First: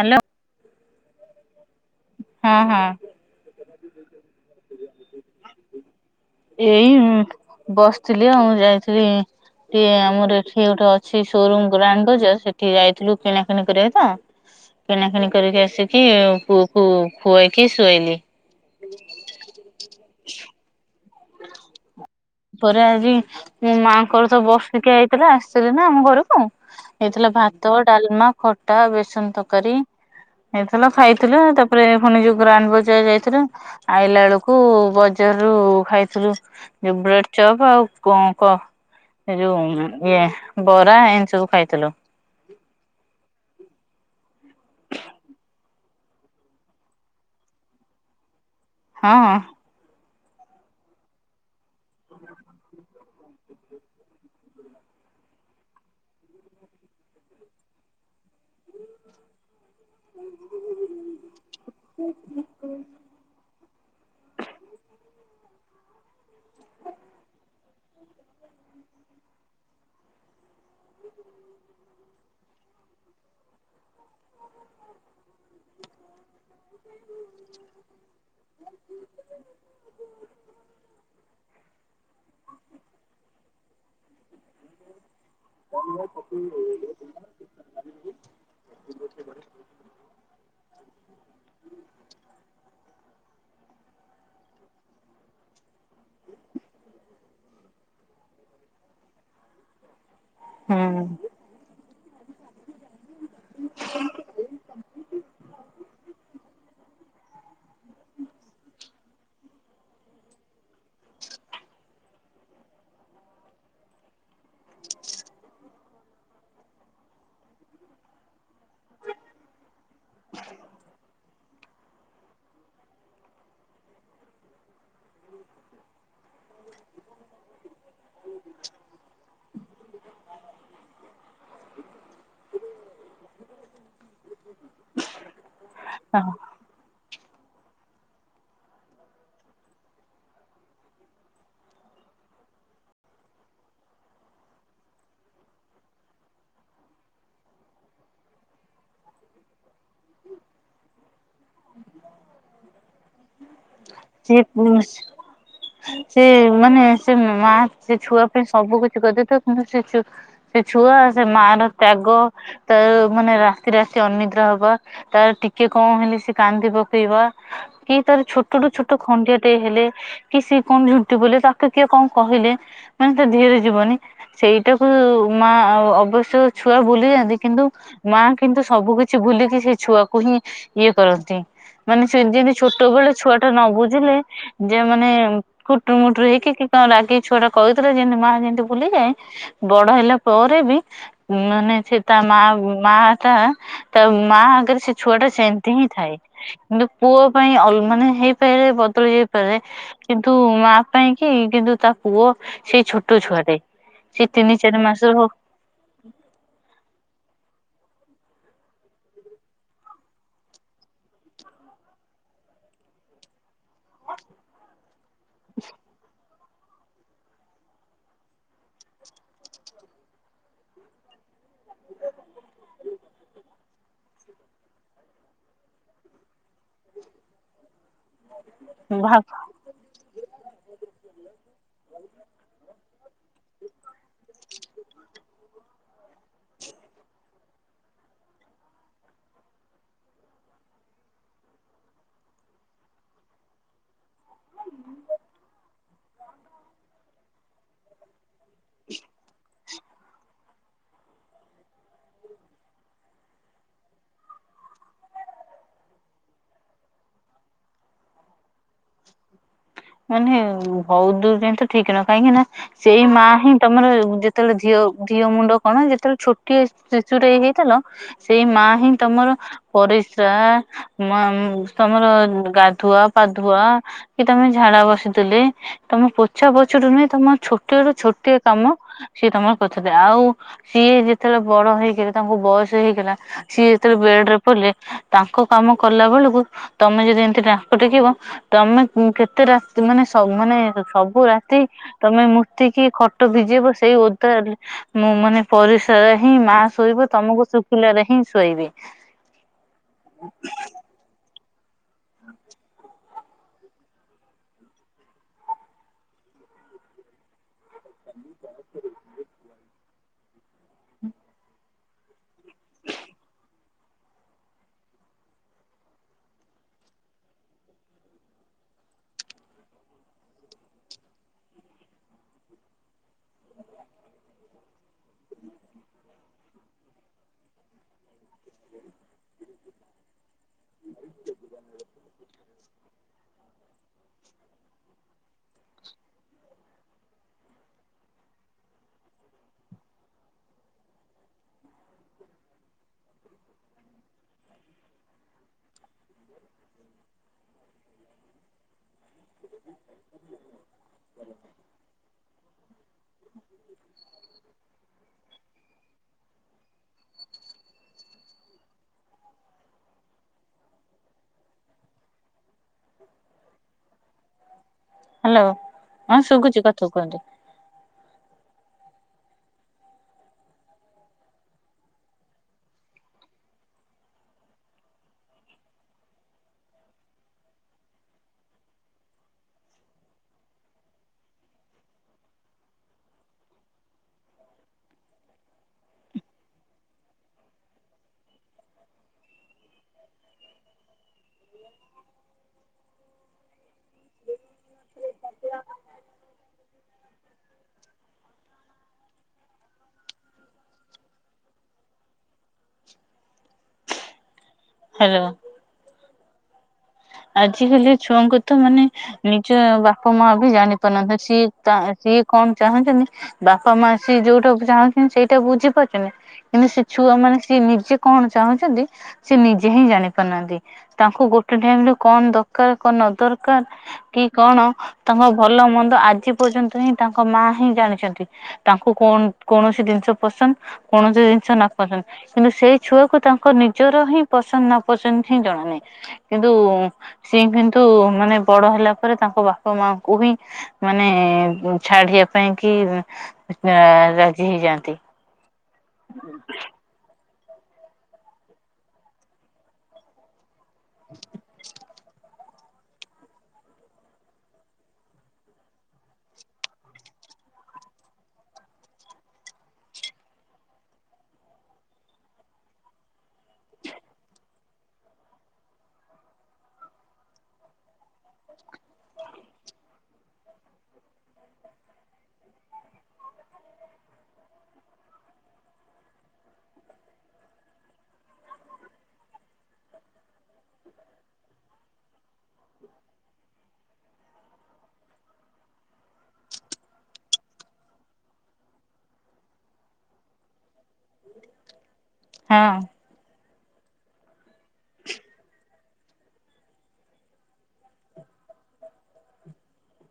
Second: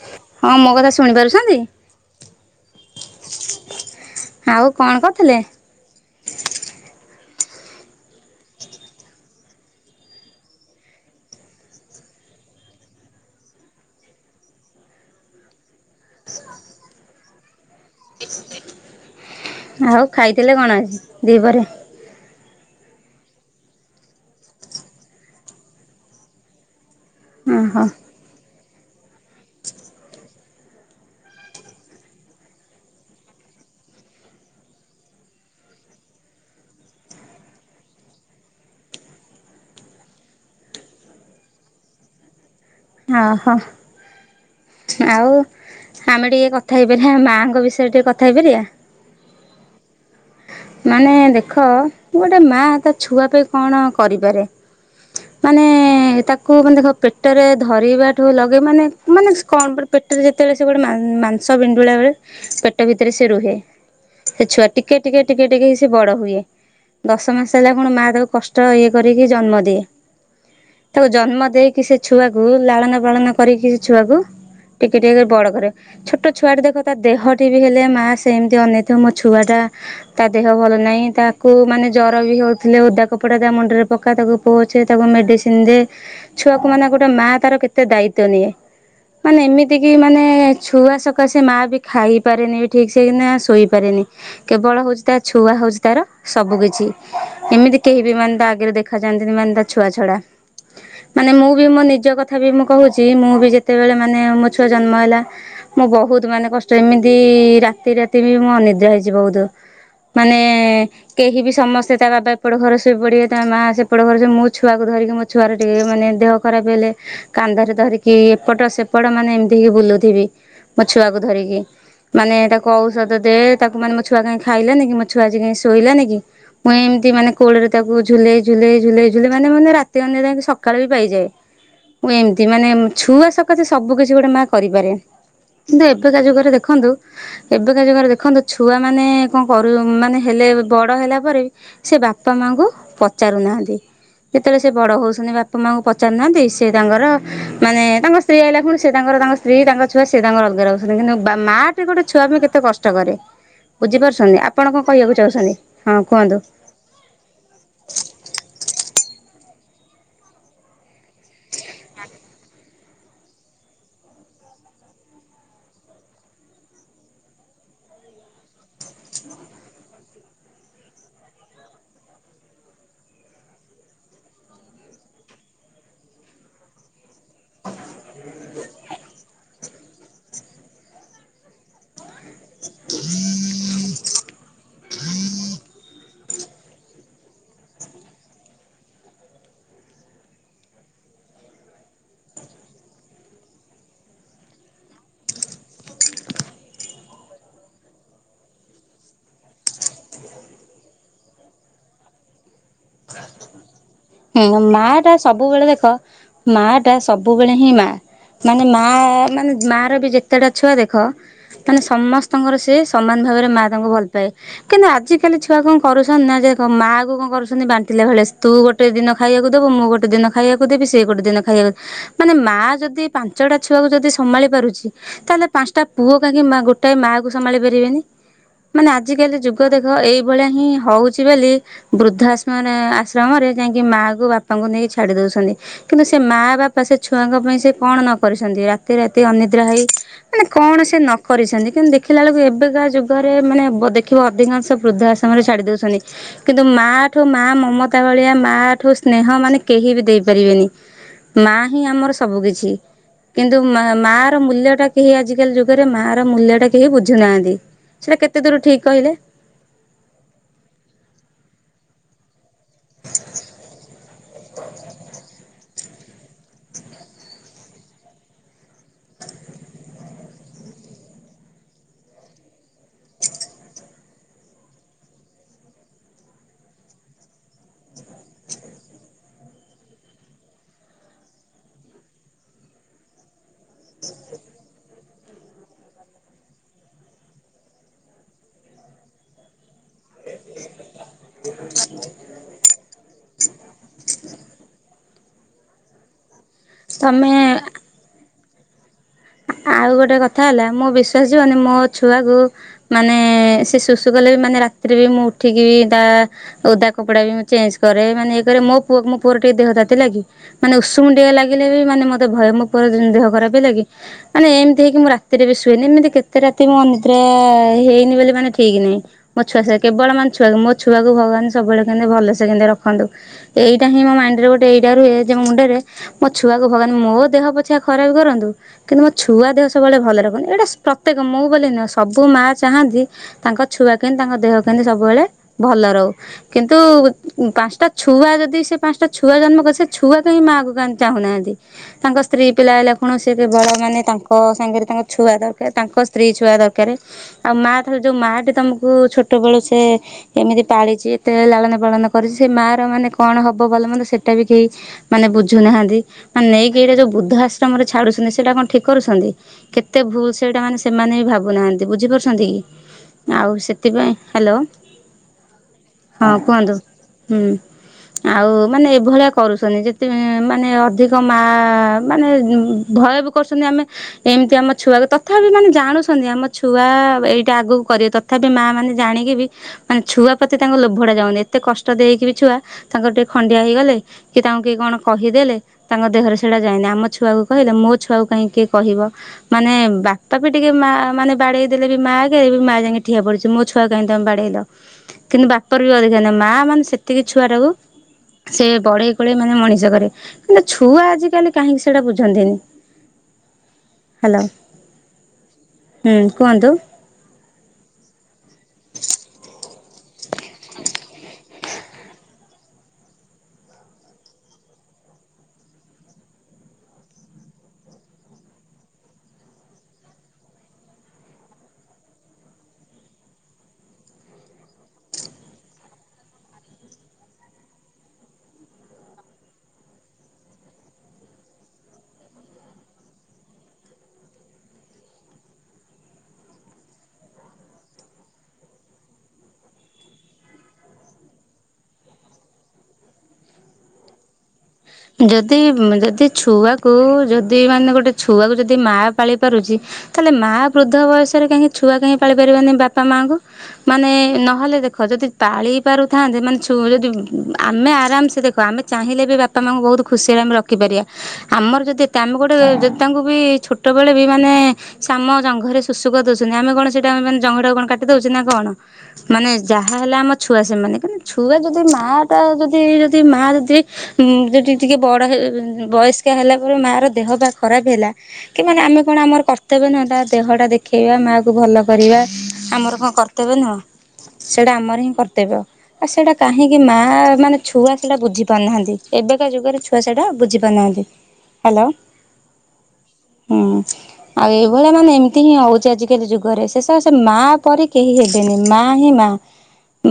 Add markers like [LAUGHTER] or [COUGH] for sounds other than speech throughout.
Hello ହଁ ମୋ କଥା ଶୁଣି ପାରୁଛନ୍ତି? ହଁ ହଁ ଆଉ କଣ କରୁଥିଲେ? ଏଇ ବସିଥିଲି ଆଉ ଯାଇଥିଲି ଟିଏ ଆମର ଏଠି ଗୋଟେ ଅଛି ସୋରୁମ ଗ୍ରାଣ୍ଡ ବଜାର ସେଠି ଯାଇଥିଲୁ କିଣାକିଣି କରିବାକୁ ତ। କିଣାକିଣି କରିକି ଆସିକି ପୁଅକୁ ଖୁଆଇକି ଶୁଆଇଲି। ଆଉ ଖାଇଥିଲେ କଣ ଆଜି ଦ୍ବିପହରରେ? ତା ପରେ ଆଜି ମାଆଙ୍କର ତ ବର୍ଷିକିଆ ହେଇଥିଲା ଆସିଥିଲି ନା ଆମ ଘରକୁ। ହେଇଥିଲା ଭାତ, ଓହୋ ଡାଲମା, ଖଟା ବେସନ ତରକାରୀ। ହେଇଥିଲା ଖାଇଥିଲୁ। ତାପରେ ପୁଣି ଯୋଉ ଗ୍ରାଣ୍ଡ ବଜାର ଯାଇଥିଲୁ ଆଇଲା ବେଳକୁ ବଜାରରୁ ଖାଇଥିଲୁ ବ୍ରେଡ ଚପ୍। ଆଉ ଙ୍କ କ ଏ ଯୋଉ ଇଏ ବରା ଏମିତି ସବୁ ଖାଇଥିଲୁ। ଅ ହ। ଆଉ ଆମେ ଟିକେ କଥା ହେଇପାରିବା ମାଙ୍କ ବିଷୟରେ ଟିକେ କଥା ହେଇପାରିବା? ହଁ। ମାନେ ଦେଖ ଗୋଟେ ମା ତା ଛୁଆ ପାଇଁ କଣ କରିପାରେ। ମାନେ ତାକୁ ମାନେ ଦେଖ ପେଟରେ ଧରିବାଠୁ ଲଗେଇ ମାନେ ମାନେ କଣ ପେଟରେ ଯେତେବେଳେ ସେ ଗୋଟେ ମାନ୍ ମାଂସ ପିଣ୍ଡୁଳା ବେଳେ ପେଟ ଭିତରେ ସେ ରୁହେ। ସେ ଛୁଆ ଟିକେ ଟିକେ ଟିକେ ଟିକେ ହେଇ ସେ ବଡ ହୁଏ। ଦଶ ମାସ ହେଲା କଣ ମାଆ ତାକୁ କଷ୍ଟ ଇଏ କରିକି ଜନ୍ମ ଦିଏ। ତାକୁ ଜନ୍ମ ଦେଇକି ସେ ଛୁଆକୁ ଲାଳନ ପାଳନ କରିକି ସେ ଛୁଆକୁ ଟିକେ ଟିକ କରି ବଡ କରେ। ଛୋଟ ଛୁଆଟେ ଦେଖ ତା ଦେହଟି ବି ହେଲେ ମା ସେମିତି ଅନେଇଥିବ ମୋ ଛୁଆ ଟା ଦେହ ଭଲ ନାହିଁ ତାକୁ ମାନେ ଜର ବି ହେଉଥିଲେ ଓଦା କପଡ଼ା ତା ମୁଣ୍ଡରେ ପକା ତାକୁ ପୋଛେ ତାକୁ ମେଡ଼ିସିନ୍ ଦେ। ଛୁଆକୁ ମାନେ ଗୋଟେ ମା ତାର କେତେ ଦାୟିତ୍ୱ ନିଏ। ମାନେ ଏତିକି ମାନେ ଛୁଆ ସକାଶେ ମାଆ ବି ଖାଇପାରେନି ଠିକ୍ ସେ ନା ଶୋଇପାରେନି। କେବଳ ହଉଚି ତା ଛୁଆ ହଉଚି ତାର ସବୁ କିଛି। ଏମିତି କେହି ବି ମାନେ ତା ଆଗରେ ଦେଖା ଯାଆନ୍ତିନି ମାନେ ତା ଛୁଆ ଛଡା। ହୁଁ ମାନେ ମୁଁ ବି ମୋ ନିଜ କଥା ବି ମୁଁ କହୁଚି ମୁଁ ବି ଯେତେବେଳେ ମାନେ ମୋ ଛୁଆ ଜନ୍ମ ହେଲା, ମୁଁ ବହୁତ ମାନେ କଷ୍ଟ ଏମିତି ତି ରାତି ରାତି ବି ମୁଁ ଅନିଦ୍ରା ହେଇଚି ବହୁତ। ମାନେ କେହି ବି ସମସ୍ତେ ତା ବାବା ଏପଟ ଘର ଶୋଇପଡିବେ ତା ମା ସେପଟ ଘର ମୁଁ ଛୁଆକୁ ଧରିକି ମୁଁ ଛୁଆର ଟିକେ ମାନେ ଦେହ ଖରାପ ହେଲେ। କାନ୍ଧରେ ଧରିକି ଏପଟ ସେପଟ ମାନେ ଏମିତିି ହେଇକି ବୁଲୁଥିବି ମୋ ଛୁଆକୁ ଧରିକି। ମାନେ ତାକୁ ଔଷଧ ଦେ ତାକୁ ମାନେ ମୋ ଛୁଆ କାହିଁ ଖାଇଲାନି କି? ମୋ ଛୁଆ ଆଜି କାଇ ଶୋଇଲାନି କି? ମୁଁ ଏମିତି ମାନେ କୋଳରେ ତାକୁ ଝୁଲେଇ ଝୁଲେଇ ଝୁଲେଇ ଝୁଲେଇ ମାନେ ମାନେ ରାତି ଅନିଦ୍ରା ହେଇକି ସକାଳ ବି ପାଇଯାଏ। ମୁଁ ଏମିତି ମାନେ ଛୁଆ ସକାସେ ସବୁ କିଛି ଗୋଟେ ମା କରିପାରେ କିନ୍ତୁ ଏବେକା ଯୁଗରେ ଦେଖନ୍ତୁ ଏବେକା ଯୁଗରେ ଦେଖନ୍ତୁ ଛୁଆମାନୋନ କ'ଣ? କରୁ ମାନେ ହେଲେ ବଡ଼ ହେଲା ପରେ ବି ସେ ବାପା ମାଆଙ୍କୁ ପଚାରୁନାହାଁନ୍ତି! ଯେତେବେଳେ ସେ ବଡ ହଉଛନ୍ତି ବାପା ମାଙ୍କୁ ପଚାରୁନାହାନ୍ତି। ସେ ତାଙ୍କର ମାନେ ତାଙ୍କ ସ୍ତ୍ରୀ ଆଇିଲା ଖୁଣୁ ସେ ତାଙ୍କର ତାଙ୍କ ସ୍ତ୍ରୀ ତାଙ୍କ ଛୁଆ ସେ ତାଙ୍କ ଅଲଗା ରହୁଛନ୍ତି କିନ୍ତୁ ମା ଗୋଟେ ଛୁଆ ପାଇଁ କେତେ କଷ୍ଟ କରେ! ବୁଝିପାରୁଛନ୍ତି ସେ ଆପଣ କ'ଣ କହିବାକୁ ଚାହୁଛନ୍ତି? ହଁ ସେ କୁହନ୍ତୁ! ମାନେ ସେ ମା ସେ ଛୁଆ ପାଇଁ ସବୁ କିଛି କରିଦେଇି। ପାରିବ କିନ୍ତୁ ସେ ସେ ଛୁଆ ସେ ମା ର ତ୍ୟାଗ ତ ମାନେ ରାତି ରାତି ଅନିଦ୍ରା ହବା ତାର ଟିକେ କ'ଣ ହେଲେ ସେ କାନ୍ଦି ପକେଇବା କି ତାର ଛୋଟଠୁ ଛୋଟ ଖଣ୍ଡୀଆ ଟିଏ ହେଲେ କି ସେ କଣ ଝୁଣ୍ଟି ପଇଲେ ତାକୁ କିଏ କ'ଣ କହିଲେ ମାନେ ତା ଧୀଏରେ ରେ ଯିବନି! ସେଇଟାକୁ ମା ଅବଶ୍ୟ ଛୁଆ ଭୁଲି ଯାଆନ୍ତି। କିନ୍ତୁ ମା କିନ୍ତୁ ସବୁ କିଛି ଭୁଲିକି ସେ ଛୁଆକୁ ହିଁ ଇଏ କରନ୍ତି! ମାନେ ସେ ଯେମିତି ଛୋଟବେଳୁ ଛୁଆଟା ନ ବୁଝିଲେ ଯେ ମାନେ କୁଟୁରୁ ମୁଟୁର ହେଇକି କି କ'ଣ ରାଗି ଛୁଆଟା କହିଦେଲେ ଯେମତି ମା ଯେମିତି ବୁଲିଯାଏ। ବଡ ହେଲା ପରେ ବି ମାନେ ସେ ତା ମା ମା ତା ତା ମା ଆଗରେ ସେ ଛୁଆ ଟା ସେମିତି ହିଁ ଥାଏ କିନ୍ତୁ ପୁଅ ପାଇଁ ମାନେ ଫେରେ ବଦଳି ଯାଇପାରେ! କିନ୍ତୁ ମା ପାଇଁ କି କିନ୍ତୁ ତା ପୁଅ ସେଇ ଛୋଟ ଛୁଆଟାଏ! ହୁଁ, ମା ଟା ସବୁବେଳେ ଦେଖ ମା ଟା ସବୁବେଳେ ହିଁ ମା! ମାନେ ମା ମାନେ ମା ର ବି ଯେତେଟା ଛୁଆ ଦେଖ ମାନେ ସମସ୍ତଙ୍କର ସେ ସମାନ ଭାବରେ ମାଆ ତାଙ୍କୁ ଭଲ ପାଏ କିନ୍ତୁ ଆଜିକାଲି ଛୁଆ କ'ଣ କରୁଛନ୍ତିନ୍ ନା ହଁ ମାଆ କୁ କ'ଣ କରୁଛନ୍ତି। ବାଣ୍ଟିଲା ଭଳିଆ ତୁ ଗୋଟେ ଗୋଟେ ଦିନ ଖାଇବାକୁ ଦବୁ ମୁଁ ଗୋଟେ ଦିନ ଖାଇବାକୁ ଦେବି ସେ ଗୋଟେ ଦିନ ଖାଇବାକୁ ମାନେ ମା ଯଦି ପାଞ୍ଚଟା ଛୁଆକୁ ଯଦି ସମ୍ଭାଳି ପାରୁଛି ତାହେଲେ ପାଞ୍ଚଟା ପୁଅ କାହିଁକି ମା ଗୋଟାଏ ମାଆ କୁ ସମ୍ଭାଳି ପାରିବେନି ମାନେ ଭାବ ଆଜିକାଲି ଯୁଗ ଦେଖ ଏଇଭଳିଆ ହିଁ ହଉଛି ବୋଲି ବୃଦ୍ଧାଶମ ରେ ଆଶ୍ରମରେ ଯାଇକି ମାଆଙ୍କୁ ବାପାଙ୍କୁ ନେଇକି ଛାଡ଼ି ଦଉଛନ୍ତି କିନ୍ତୁ ସେ ମାଆ ବାପା ସେ ଛୁଆଙ୍କ ପାଇଁ ସେ କ'ଣ ନ କରିଛନ୍ତି। ରାତି ରାତି ଅନିଦ୍ରା ହେଇ ମାନେ କଣ ସେ ନ କରିଛନ୍ତି। କିନ୍ତୁ ଦେଖିଲା ବେଳକୁ ଏବେକାା ଯୁଗରେ ମାନେ ଦେଖିବ ଅଧିକାଂଶ ବୃଦ୍ଧା ଶ୍ରମ ରେ ଛାଡି ଦଉଛନ୍ତି କିନ୍ତୁ ମାଠୁ ମା ମମତା ଭଳିଆ ମା ତା ଠୁ ସ୍ନେହ ମାନେ କେହି ବି ଦେଇ ପାରିବେନି ମା ହିଁ ଆମର ସବୁ କିିଛି! କିନ୍ତୁ ମା ର ମୂଲ୍ୟ ଟା କେହି ଆଜିକାଲି ଯୁଗରେ ମା ର ମୂଲ୍ୟ ଟା କେହି ବୁଝୁ ନାହାନ୍ତି! ସେଇଟା କେତେ ଦୂର ଠିକ୍ କହିଲେ? ମାନେ ବହୁତ ଦୂର ପାଇଁ ତ ଠିକ ନୁହେଁ କାହିଁକି ନା ସେଇ ମା ହିଁ ତମର ଯେତେବେଳେ ଦେହ ମୁଣ୍ଡ କଣ ଯେତେବେଳେ ଛୋଟିଆ ଶିଶୁଟିଏ ହେଇଥିଲ ସେଇ ମା ହିଁ ତମର ପରିସ୍ରା ତମର ଗାଧୁଆ ପାଧୁଆ କି ତମେ ଝାଡା ବସିଥିଲେ ତମେ ପୋଛା ପଛରୁୁ ହିଁ ତମ ଛୋଟିଆରୁୁ ଛୋଟିଆ କାମ ସିଏ ତମର କଥା ଆଉ ସିଏ ଯେତେବେଳେ ବଡ ହେଇଗଲେ ତାଙ୍କୁ ବୟସ ହେଇଗଲା ସିଏ ଜେତେବେଳେ ବେଡ୍ ରେ ପଡିଲେ ତାଙ୍କ କାମ କଲା ବେଳକୁ ତମେ ଯଦି ଏମତି ଟାଙ୍କ ଟେକିବ ତମେ କେତେ ରାତି ମାନେ ମାନେ ସବୁ ରାତି ତମେ ମୂତି କି ଖଟ ଭିଜେଇିବ ସେଇ ଓଦା ମୁଁ ମାନେ ପରିସ୍ରାରେ ହିଁ ମା ଶୋଇବେ ତମେ ତମକୁ ଶୁଖିଲାରେ ହିଁ ଶୋଇବେ! ଆଉ ଗୋଟେ କଥା ହେଲା ମୋ ବିଶ୍ୱାସ ଯିବନି ମୋ ଛୁଆକୁ ମାନେ ସେ ଶୁଶୁ କଲେ ବି ମାନେ ରାତିରେ ବି ମୁଁ ଉଠିକି ବି ତା ଓଦା କପଡା ବି ମୁଁ ଚେଞ୍ଜ କରେ ମାନେ ଇଏ କରେ ମୋ ପୁଅକୁ ମୁଁ ପୁଅର ଟିକେ ଦେହ ତାତିଲା କି ମାନେ ଉଷୁମ ଟିକେ ଲାଗିଲେ ବି ମାନେ ମତେ ଭୟ ମୋ ପୁଅର ଦେହ ଖରାପ ହେଲାକି! ମାନେ ଏମିତି ହେଇକି ମୁଁ ରାତିରେ ବି ଶୁଏନି ଏମିତି କେତେ ରାତି ମନ୍ଦିରେ ହେଇନି ବୋଲି ମାନେ ଠିକ ନାହିଁ। ମୋ ଛୁଆ ସେ କେବଳ ମାନେ ଛୁଆ ମୋ ଛୁଆକୁ ଭଗବାନ ସବୁବେଳେ କେମିତି ଭଲସେ କେ ରଖନ୍ତୁ। ଏଇଟା ହିଁ ମାଇଣ୍ଡରେ ଗୋଟେ ଏଇଟା ରୁହେ ଯେ ମୋ ମୁଣ୍ଡରେ ମୋ ଛୁଆକୁ ଭଗବାନ ମୋ ଦେହ ପଛିଆ ଖରାପ କରନ୍ତୁ। କିନ୍ତୁ ମୋ ଛୁଆ ଦେହ ସବୁବେଳେ ଭଲ ରଖନି ଏଇଟା ପ୍ରତ୍ୟେକ ମୁଁ ବୋଲି ନୁହେଁ ସବୁ ମାଆ ଚାହାନ୍ତି ତାଙ୍କ ଛୁଆ କେମତି ତାଙ୍କ ଦେହ କେମତି ସବୁବେଳେ ଭଲ ରହୁ। କିନ୍ତୁ ପାଞ୍ଚଟା ଛୁଆ ଯଦି ସେ ପାଞ୍ଚଟା ଛୁଆ ଜନ୍ମ କରେ ସେ ଛୁଆ କାହିଁ ମାଆକୁ ଚାହୁଁନାହାନ୍ତି। ତାଙ୍କ ସ୍ତ୍ରୀ ପିଲା ହେଲା କଣ ସେତେ ଭଲ। ମାନେ ତାଙ୍କ ସାଙ୍ଗରେ ତାଙ୍କ ଛୁଆ ଦରକାର ତାଙ୍କ ସ୍ତ୍ରୀ ଛୁଆ ଦରକାରେ। ଆଉ ମା [UNINTELLIGIBLE] ଯୋଉ ମାଟି ତମକୁ ଛୋଟ ବେଳୁ ସେ ଏମିତି ପାଳିଛି ଏତେ ଲାଳନ ପାଳନ କରିଛି ସେ ମାଆ ର ମାନେ କଣ ହବ ଭଲ ମନ୍ଦ ସେଇଟା ବି କେହି ମାନେ ବୁଝୁନାହାନ୍ତି ମାନେ ନେଇକି ଏଇଟା ଯୋଉ ବୁଦ୍ଧ ଆଶ୍ରମରେ ଛାଡୁଛନ୍ତି ସେଇଟା କଣ ଠିକ କରୁଛନ୍ତି କେତେ ଭୁଲ ସେଇଟା ମାନେ ସେମାନେ ବି ଭାବୁନାହାନ୍ତି ବୁଝିପାରୁଛନ୍ତି। ଆଉ ସେଥିପାଇଁ ହ୍ୟାଲୋ ହ୍ୟାଲୋ ହଁ କୁହନ୍ତୁ ହୁଁ। ହଁ [INAUDIBLE] ଆଉ ମାନେ ଏଭଳିଆ କରୁଛନ୍ତି ଯେତେ ମାନେ ଅଧିକ ମା ମାନେ ଭୟ କରୁଛନ୍ତି ଆମେ ଏମିତି ଆମ ଛୁଆ ତଥାପି ମାନେ ଜାଣୁଛନ୍ତି ଆମ ଛୁଆ ଏଇଟା ଆଗକୁ କରିବା କ ତଥାପି ମା ମାନେ ଜାଣିକି ବି? ମାନେ ଛୁଆପ୍ରତି ତାଙ୍କ ଲୋଭଡା ଯାଉନି ଏତେ କଷ୍ଟ ଦେଇ ହେଇକି ବି ଛୁଆ ତାଙ୍କର ଟିକେ ଖଣ୍ଡିଆ ହେଇଗଲେ କି ତାଙ୍କୁ କି କଣ କହିଦେଲେ ତାଙ୍କ ଦେହରେ ସେଇଟା ଯାଇନି ଆମ ଛୁଆକୁ କହିଲେ ମୁଁ ଛୁଆଉ କାହିଁ କିଏ କହିବ। ମାନେ ବାପା ବି ଟିକେ ମା ମାନେ ବାଡେଇ ଦେଲେ ବି ମା ଆଗରେ ବି ମାଆ ଯାଇକି ଠିଆ ପଡିୁଛି ମୋ ଛୁଆ କାହିଁକି ତମେ ବାଡେଇଲ କିନ୍ତୁ ବାପର ବି ଅଧିକାର ନାହିଁ ମା ମାନେ ସେତିକି ଛୁଆଟାକୁ ସେ ବଢେଇ କଳେଇ ମାନେ ମଣିଷ କରେ କିନ୍ତୁ ଛୁଆ ଆଜିକାଲି କାହିଁକି ସେଇଟା ବୁଝନ୍ତିନି। ହ୍ୟାଲୋ। ହ୍ୟାଲୋ। ହୁଁ କୁହନ୍ତୁ। ଆଜିକାଲି ଛୁଆଙ୍କୁ ତ ମାନେ ନିଜ ବାପା ମା ବି ଜାଣି ପାରୁନଥା ସିଏ ତା ସିଏ କଣ ଚାହୁଁଛନ୍ତି ବାପା ମା ସିଏ ଯୋଉଟା ଚାହୁଁଛନ୍ତି ସେଇଟା ବୁଝିପାରୁଛନ୍ତି। କିନ୍ତୁ ସେ ଛୁଆ ମାନେ ସିଏ ନିଜେ କଣ ଚାହୁଁଛନ୍ତି। ସେ ନିଜେ ହିଁ ଜାଣି ପାରୁନାହାନ୍ତି ତାଙ୍କୁ ଗୋଟେ ଟାଇମରେ କଣ ଦରକାର କଣ ନ ଦରକାର କି କଣ ତାଙ୍କ ଭଲ ମନ୍ଦ ଆଜି ପର୍ଯ୍ୟନ୍ତ ହିଁ ତାଙ୍କ ମା ହିଁ ଜାଣିଛନ୍ତି। ତାଙ୍କୁ କଣ କୌଣସି ଜିନିଷ ପସନ୍ଦ କୌଣସି ଜିନିଷ ନା ପସନ୍ଦ। କିନ୍ତୁ ସେଇ ଛୁଆକୁ ତାଙ୍କ ନିଜର ହିଁ ପସନ୍ଦ ନା ପସନ୍ଦ ହିଁ ଜଣାନାହିଁ କିନ୍ତୁ ସିଏ କିନ୍ତୁ ମାନେ ବଡ ହେଲା ପରେ ତାଙ୍କ ବାପା ମାଙ୍କୁ ହିଁ ମାନେ ଛାଡିବା ପାଇଁ କି ରା ରାଜି ହେଇଯାଆନ୍ତି। ଯଦି ଯଦି ଛୁଆକୁ ଯ ଯଦି ମାନେ ଗୋଟେ ଛୁଆକୁ ଯଦି ମା ପାଳି ପାରୁଛି ତାହେଲେ ମା ବୃଦ୍ଧ ବୟସ କାହିଁକି ଛୁଆ କାହିଁକି ପାଳି ଳି ପାରିବନି ବାପା ମାଆଙ୍କୁ? ମାନେ ନହେଲେ ଦେଖ ଯଦି ପାଳି ପାରୁଥାନ୍ତେ ମାନେ ଛୁ ଯଦି ଆମେ ଆରାମସେ ଦେଖ ଆମେ ଚାହିଁଲେ ବି ବାପା ମାଆଙ୍କୁ ବହୁତ ଖୁସିରେ ଆମେ ରଖିପାରିବା। ଆମର ଯଦି ତାମେ ଗୋଟେ ଯଦି ତାଙ୍କୁ ବି ଛୋଟ ବେଳେ ବି ମାନେ ଶାମ ଜଙ୍ଘରେ ସୁଶୁ କରି ଦଉଛନ୍ତିି ଆମେ କଣ ସେଇଟା ମାନେ ଜଙ୍ଘଟା କଣ କାଟି ଦଉଛେ ନା କଣ? ମାନେ ଯାହା ହେଲା ଆମ ଛୁଆ ସେମାନେ ଯଦି ଛୁଆ ଯଦି ମା ଟା ଯଦି ଯଦି ମା ଯଦି ଯଦି ଟିକିଏ ବଡ଼ ହେଁ ବୟସ୍କା ହେଲା ପରେ ମାଆର ଦେହ ବା ଖରାପ ହେଲା। କି ମାନେ ଆମେ କଣ ଆମର କର୍ତ୍ତବ୍ୟ ନୁହଁ ତା ଦେହ ଟା ଦେଖେଇବା ମା କୁ ଭଲ କରିବା ଆମର କଣ କର୍ ତେବେ ନୁହଁ। ସେଇଟା ଆମର ହିଁ କର୍ତ୍ତବ୍ୟ ଆଉ ସେଇଟା କାହିଁକି ମା ମାନେ ଛୁଆ ସେଇଟା ବୁଝି ପାରୁନାହାନ୍ତି। ଏବେକା ଯୁଗରେ ଛୁଆ ସେଟା ବୁଝିପାରୁନାହାନ୍ତି ହ୍ୟାଲୋ। ହଁ। ହୁଁ। ଆଉ ଏଇଭଳିଆ ମାନେ ଏମିତି ହିଁ ହଉଛି ଆଜିକାଲି ଯୁଗରେ ଶେଷର ସେ ମା ପରି କେହି ହେ ମା ହିଁ ମା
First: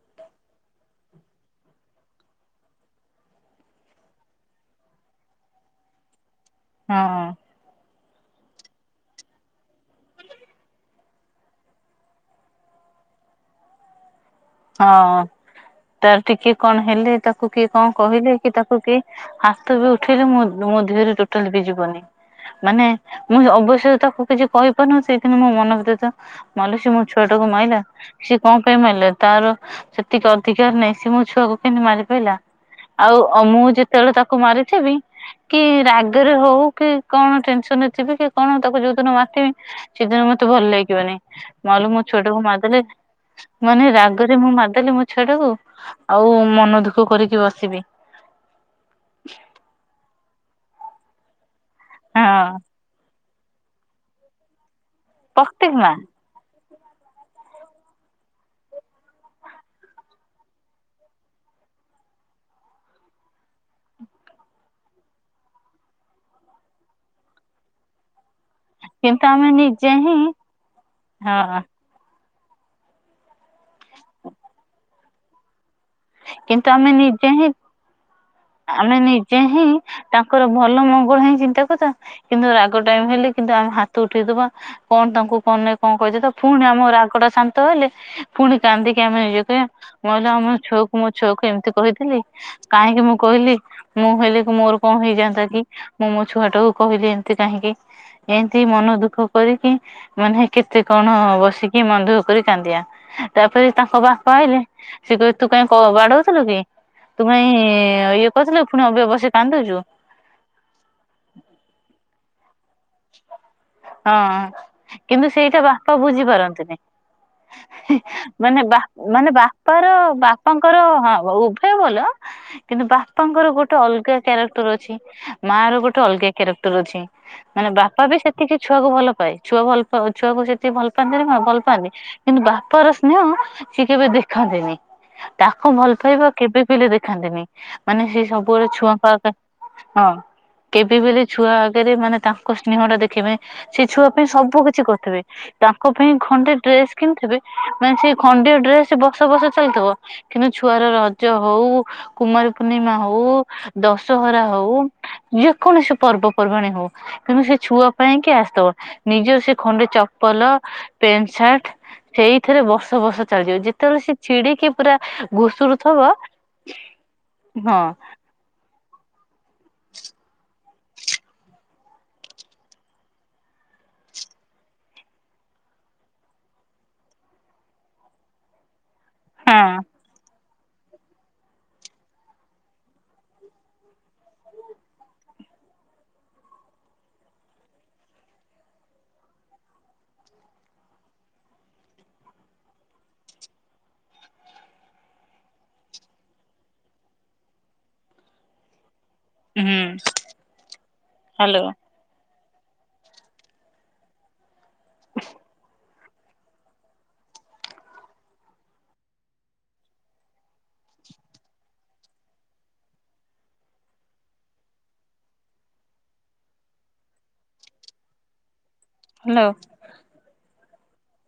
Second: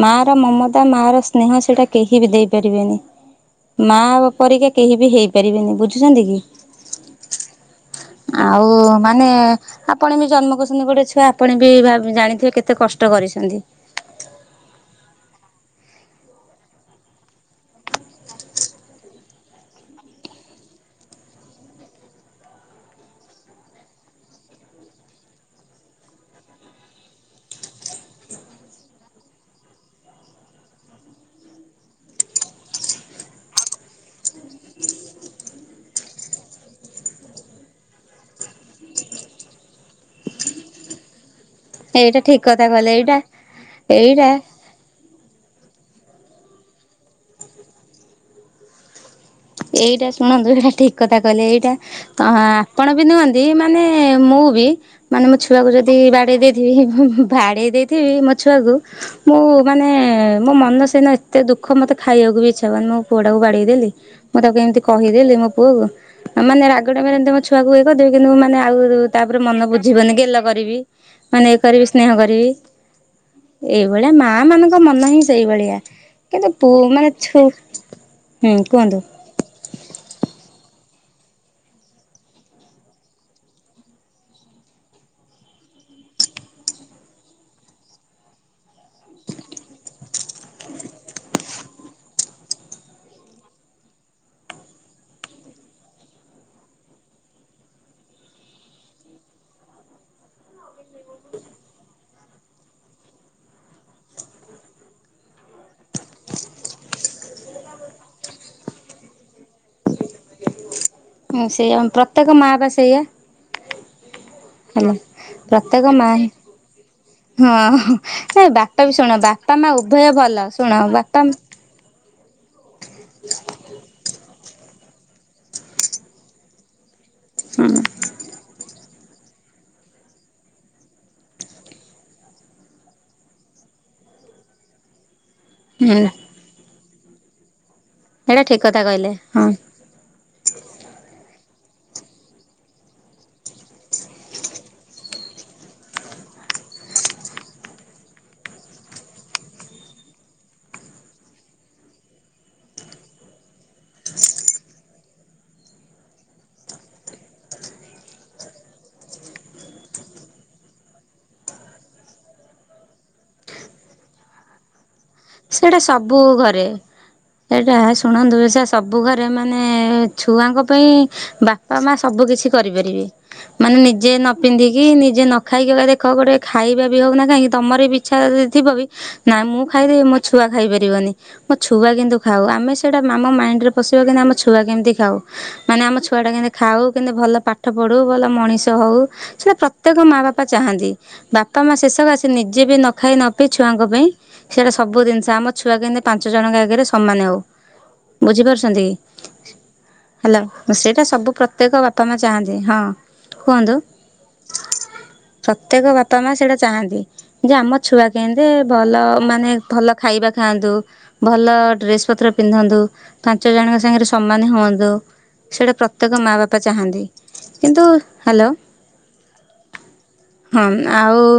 ମା ର ମମତା ମା ର ସ୍ନେହ ସେଇଟା କେହି ବି ଦେଇପାରିବେନି। ମା ବାପ ପରିକା କେହି ବି ହେଇପାରିବେନି ବୁଝୁଛନ୍ତି କି? ହଁ ହଁ। ଆଉ ମାନେ ଆପଣ ବି ଜନ୍ମ କରିଛନ୍ତି ଗୋଟେ ଛୁଆ ଆପଣ ବି ଭାବ ଜାଣିଥିବେ କେତେ କଷ୍ଟ କରିଛନ୍ତି? ହଁ ତାର ଟିକେ କଣ ହେଲେ, ତାକୁ କିଏ କଣ କହିଲେ, କି ତାକୁ କିଏ ହାତ ବି ଉଠେଇଲେ ମୋ ମୋ ଦେହରେ ଟୋଟାଲ ବି ଯିବନି। ମାନେ ମୁଁ ଅବଶ୍ୟ ତାକୁ କିଛି କହିପାରୁନି ସେଥିପାଇଁ ମୋ ମନ ଭିତରେ ତାହା ମଲା ସିଏ ମୋ ଛୁଆ ଟାକୁ ମାଇଲା ସିଏ କଣ ପାଇଁ ମାଇଲା? ତାର ସେତିକି ଅଧିକାର ନାହିଁ ସିଏ ମୋ ଛୁଆକୁ କେମତି ମାରି ପାଇଲା? ଆଉ ଅ ମୁଁ ଯେତେବେଳେ ତାକୁ ମାରିଥିବି କି ରାଗରେ ହଉ କି କଣ ଟେନସନରେ ଥିବି କି କଣ ତାକୁ ଯୋଉ ଦିନ ମାରିଥିବି ସେଦିନ ମତେ ଭଲ ଲାଗିବନି ମାଲୋ ମୋ ଏଇଟା ଛୁଆଟାକୁ ଠିକ କଥା ମାରଦେଲି କହିଲେ ଏଇଟା ମାନେ ରା ଏଇଟା ମୁଁ ମାରଦେଲି ମୋ ଛୁଆ ଟାକୁ ଆଉ ମନ ଦୁଃଖ କରିକି ବସିବି। ଏଇଟା ଶୁଣନ୍ତୁ ଏଇଟା ଠିକ କଥା କହିଲେ ଏଇଟା ତ ହଁ। ଆପଣ ବି ନୁହନ୍ତି ମାନେ ମୁଁ ବି ମାନେ ମୋ ଛୁଆକୁ ପ୍ରତ୍ୟେକ ମା ଯଦି ବାଡ଼େଇ ଦେଇ ଥିବି ବାଡେଇ ଦେଇଥିବି ମୋ ଛୁଆକୁ। ମୁଁ ମାନେ ମୋ ମନ ସେଦିନ ଏତେ ଦୁଃଖ ମତେ ଖାଇବାକୁ ବି ଇଚ୍ଛା ହେଲାନି ମୋ ପୁଅ ଟା କୁ ବାଡେଇ ଦେଲି। ମୁଁ ତାକୁ ଏମିତି କହିଦେଲି ମୋ ପୁଅକୁ ମାନେ ରାଗ ଟାଇମରେ ଏମିତି ମୋ ଛୁଆକୁ କେ କରିଦେବି କିନ୍ତୁ ମାନେ ଆଉ କିନ୍ତୁ ତାପରେ ଆମେ ମନ ନିଜେ ବୁଝିବନି ହିଁ ଗେଲ କରିବି। ମାନେ ଇ ହଁ କରିବି ସ୍ନେହ କରିବି। ଏଇଭଳିଆ ମା ମାନଙ୍କ ମନ ହିଁ ସେଇଭଳିଆ। କିନ୍ତୁ ପୁ ଆମେ ମାନେ ନିଜେ ଛୁ ହୁଁ କୁହନ୍ତୁ। ଯେ ହିଁ ତାଙ୍କର ଭଲ ମଙ୍ଗଳ ହିଁ ଚିନ୍ତା କଥା କିନ୍ତୁ ରାଗ ଟାଇମ ହେଲେ କିନ୍ତୁ ଆମେ ହାତ ଉଠେଇଦବା କଣ ତାଙ୍କୁ କଣନାଇ କଣ କହିଦେଇଥବା ଫୁଣି ଆମ ରାଗ ଟା ଶାନ୍ତ ହେଲେ ଫୁଣି କାନ୍ଦିକି ଆମେ ନିଜକୁ କହିଆ ମାଲୋ ଆମ ଛୁଆକୁ ମୋ ଛୁଆକୁ ଏମିତି କହିଥିଲି। କାହିଁକି ମୁଁ କହିଲି? ମୁଁ ହେଲେ କି ମୋର କଣ ହେଇଯାନ୍ତା କି ମୁଁ ମୋ ଛୁଆ ଟା କୁ କହିଲି ଏମିତି କାହିଁକି? ଏମିତି ମନ ଦୁଃଖ କରିକି ମାନେ କେତେ କଣ ବସିକି ମନ ଦୁଃଖ କରି କାନ୍ଦିଆ? ତାପରେ ତାଙ୍କ ବାପା ଆଇଲେ ସେ କହିବେ ତୁ ତୁ କାଇଁ କ ବାଡଉଥିଲୁ କି ତୁ କାଇଁ ଇଏ କରିଥିଲୁ ପୁଣି ଅବିକା ବସି କାନ୍ଦୁଛୁ। ହଁ ସେଇଆ ପ୍ରତ୍ୟେକ ମା ବା ସେଇଆ। ହେଲା ହଁ କିନ୍ତୁ ସେଇଟା ପ୍ରତ୍ୟେକ ବାପା ମା ବୁଝିପାରନ୍ତିନି। ହଁ ନାଇଁ ମାନେ ବା ବାପା ବି ଶୁଣ ମାନେ ବାପା ମା ବାପାର ଉଭୟ ଭଲ ଶୁଣ ବାପାଙ୍କର ବାପା ହଁ ହେ ଭଲ। କିନ୍ତୁ ବାପାଙ୍କର ଗୋଟେ ଅଲଗା କ୍ୟାରେକ୍ଟର ଅଛି ମା ର ଗୋଟେ ଅଲଗା କ୍ୟାରେକ୍ଟର ଅଛି। ମାନେ ହୁଁ ବାପା ବି ସେତିକି ଛୁଆକୁ ଭଲ ପାଏ ଛୁଆ ଭଲ ପା ଛୁଆକୁ ସେତିକି ଭଲ ପାଆନ୍ତିନି କଣ ଭଲ ପାଆନ୍ତି। କିନ୍ତୁ ବାପ ର ସ୍ନେହ ସିଏ କେବେ ଦେଖନ୍ତିନି? ତାକୁ ଭଲ ହୁଁ ପାଇବା କେବେ ବେଲି ଦେଖାନ୍ତିନି ମାନେ ସେ ଏଇଟା ଠିକ ସବୁବେଳେ କଥା କହିଲେ ଛୁଆଙ୍କ ଆ ହଁ ହଁ କେବେ ବେଲି ଛୁଆ ଆଗେରେ ମାନେ ତାଙ୍କ ସ୍ନେହ ଟା ଦେଖିବା ପାଇଁ ସେ ଛୁଆ ପାଇଁ ସବୁ କିଛି କରିଥିବେ। ତାଙ୍କ ପାଇଁ ଖଣ୍ଡେ ଡ୍ରେସ କିଣିଥିବେ ମାନେ ସେ ଖଣ୍ଡିକ ଡ୍ରେସ ବର୍ଷ ବର୍ଷ ଚାଲିଥିବ। କିନ୍ତୁ ଛୁଆର ରଜ, ହଉ କୁମାରୀ ପୂର୍ଣ୍ଣିମା ହଉ, ଦଶହରା ହଉ ଯେ କୌଣସି ପର୍ବପର୍ବାଣୀ ହଉ। କିନ୍ତୁ ସେ ଛୁଆ ପାଇଁ କି ଆସିଥବ ନିଜ ସେ ଖଣ୍ଡେ ଚପଲ ପେଣ୍ଟ ସାର୍ଟ ସେଇଥିରେ ବର୍ଷ ବର୍ଷ ଚାଲିଯିବ ଯେତେବେଳେ ସେ ଛିଡିକି ପୁରା ସେଇଟା ଘୁଷୁରୁଥିବ ସବୁ ଘରେ ସେଇଟା ହଁ ଶୁଣନ୍ତୁ ସା ସବୁ ଘରେ ମାନେ ଛୁଆଙ୍କ ପାଇଁ ବାପା ମା ସବୁ କିଛି କରିପାରିବେ। ମାନେ ନିଜେ ନ ପିନ୍ଧିକି ନିଜେ ନ ଖାଇକି ଦେଖ ଗୋଟେ ଖାଇବା ବି ହଉ ନା କାହିଁକି ତମର ବି ଇଚ୍ଛା ଥିବ ବି ନା ହଁ ମୁଁ ଖାଇଦେବି ମୋ ଛୁଆ ଖାଇପାରିବନି। ମୋ ଛୁଆ କିନ୍ତୁ ଖାଉ ଆମେ ସେଇଟା ଆମ ମାଇଣ୍ଡରେ ପଶିବା କିନ୍ତୁ ଆମ ଛୁଆ କେମିତି ଖାଉ। ମାନେ ଆମ ଛୁଆ ଟା କେନ୍ତି ଖାଉ କେନ୍ତି ଭଲ ପାଠ ପଢୁ ଭଲ ମଣିଷ ହଉ। ସେଇଟା ପ୍ରତ୍ୟେକ ମା ବାପା ଚାହାଁନ୍ତି। ବାପା ମା ଶେଷକ ଆସି ନିଜେ ବି ନ ଖାଇ ନ ପି ଛୁଆଙ୍କ ପାଇଁ ସେଟା ସବୁ ଜିନି ସା ଆମ ଛୁଆ କେମିତି ପାଞ୍ଚ ଜଣଙ୍କ ଆଗରେ ସମାନ ହଉ ବୁଝିପାରୁଛନ୍ତି କି। ହୁଁ ହେଲା ସେଇଟା ସବୁ ହ୍ୟାଲୋ ପ୍ରତ୍ୟେକ ବା ବାପା ମା ଚାହାଁନ୍ତି ହଁ କୁହନ୍ତୁ ପ୍ରତ୍ୟେକ ବାପା ବାପା ମା ସେଇଟା ଚାହାଁନ୍ତି ଯେ ଆମ ଛୁଆ କେଁନ୍ତି ଭଲ ମାନେ ଭଲ ଖାଇବା ଖାଆନ୍ତୁ। ଭଲ ଡ୍ରେସ ପତ୍ର ପିନ୍ଧନ୍ତୁ ପାଞ୍ଚ ଜଣଙ୍କ ସାଙ୍ଗରେ ସମାନ ହୁଅନ୍ତୁ। ସେଇଟା ପ୍ରତ୍ୟେକ ମା ବାପା ଚାହାଁନ୍ତି କିନ୍ତୁ ହାଲୋ। ହ୍ୟାଲୋ। ହଁ ଆଉ।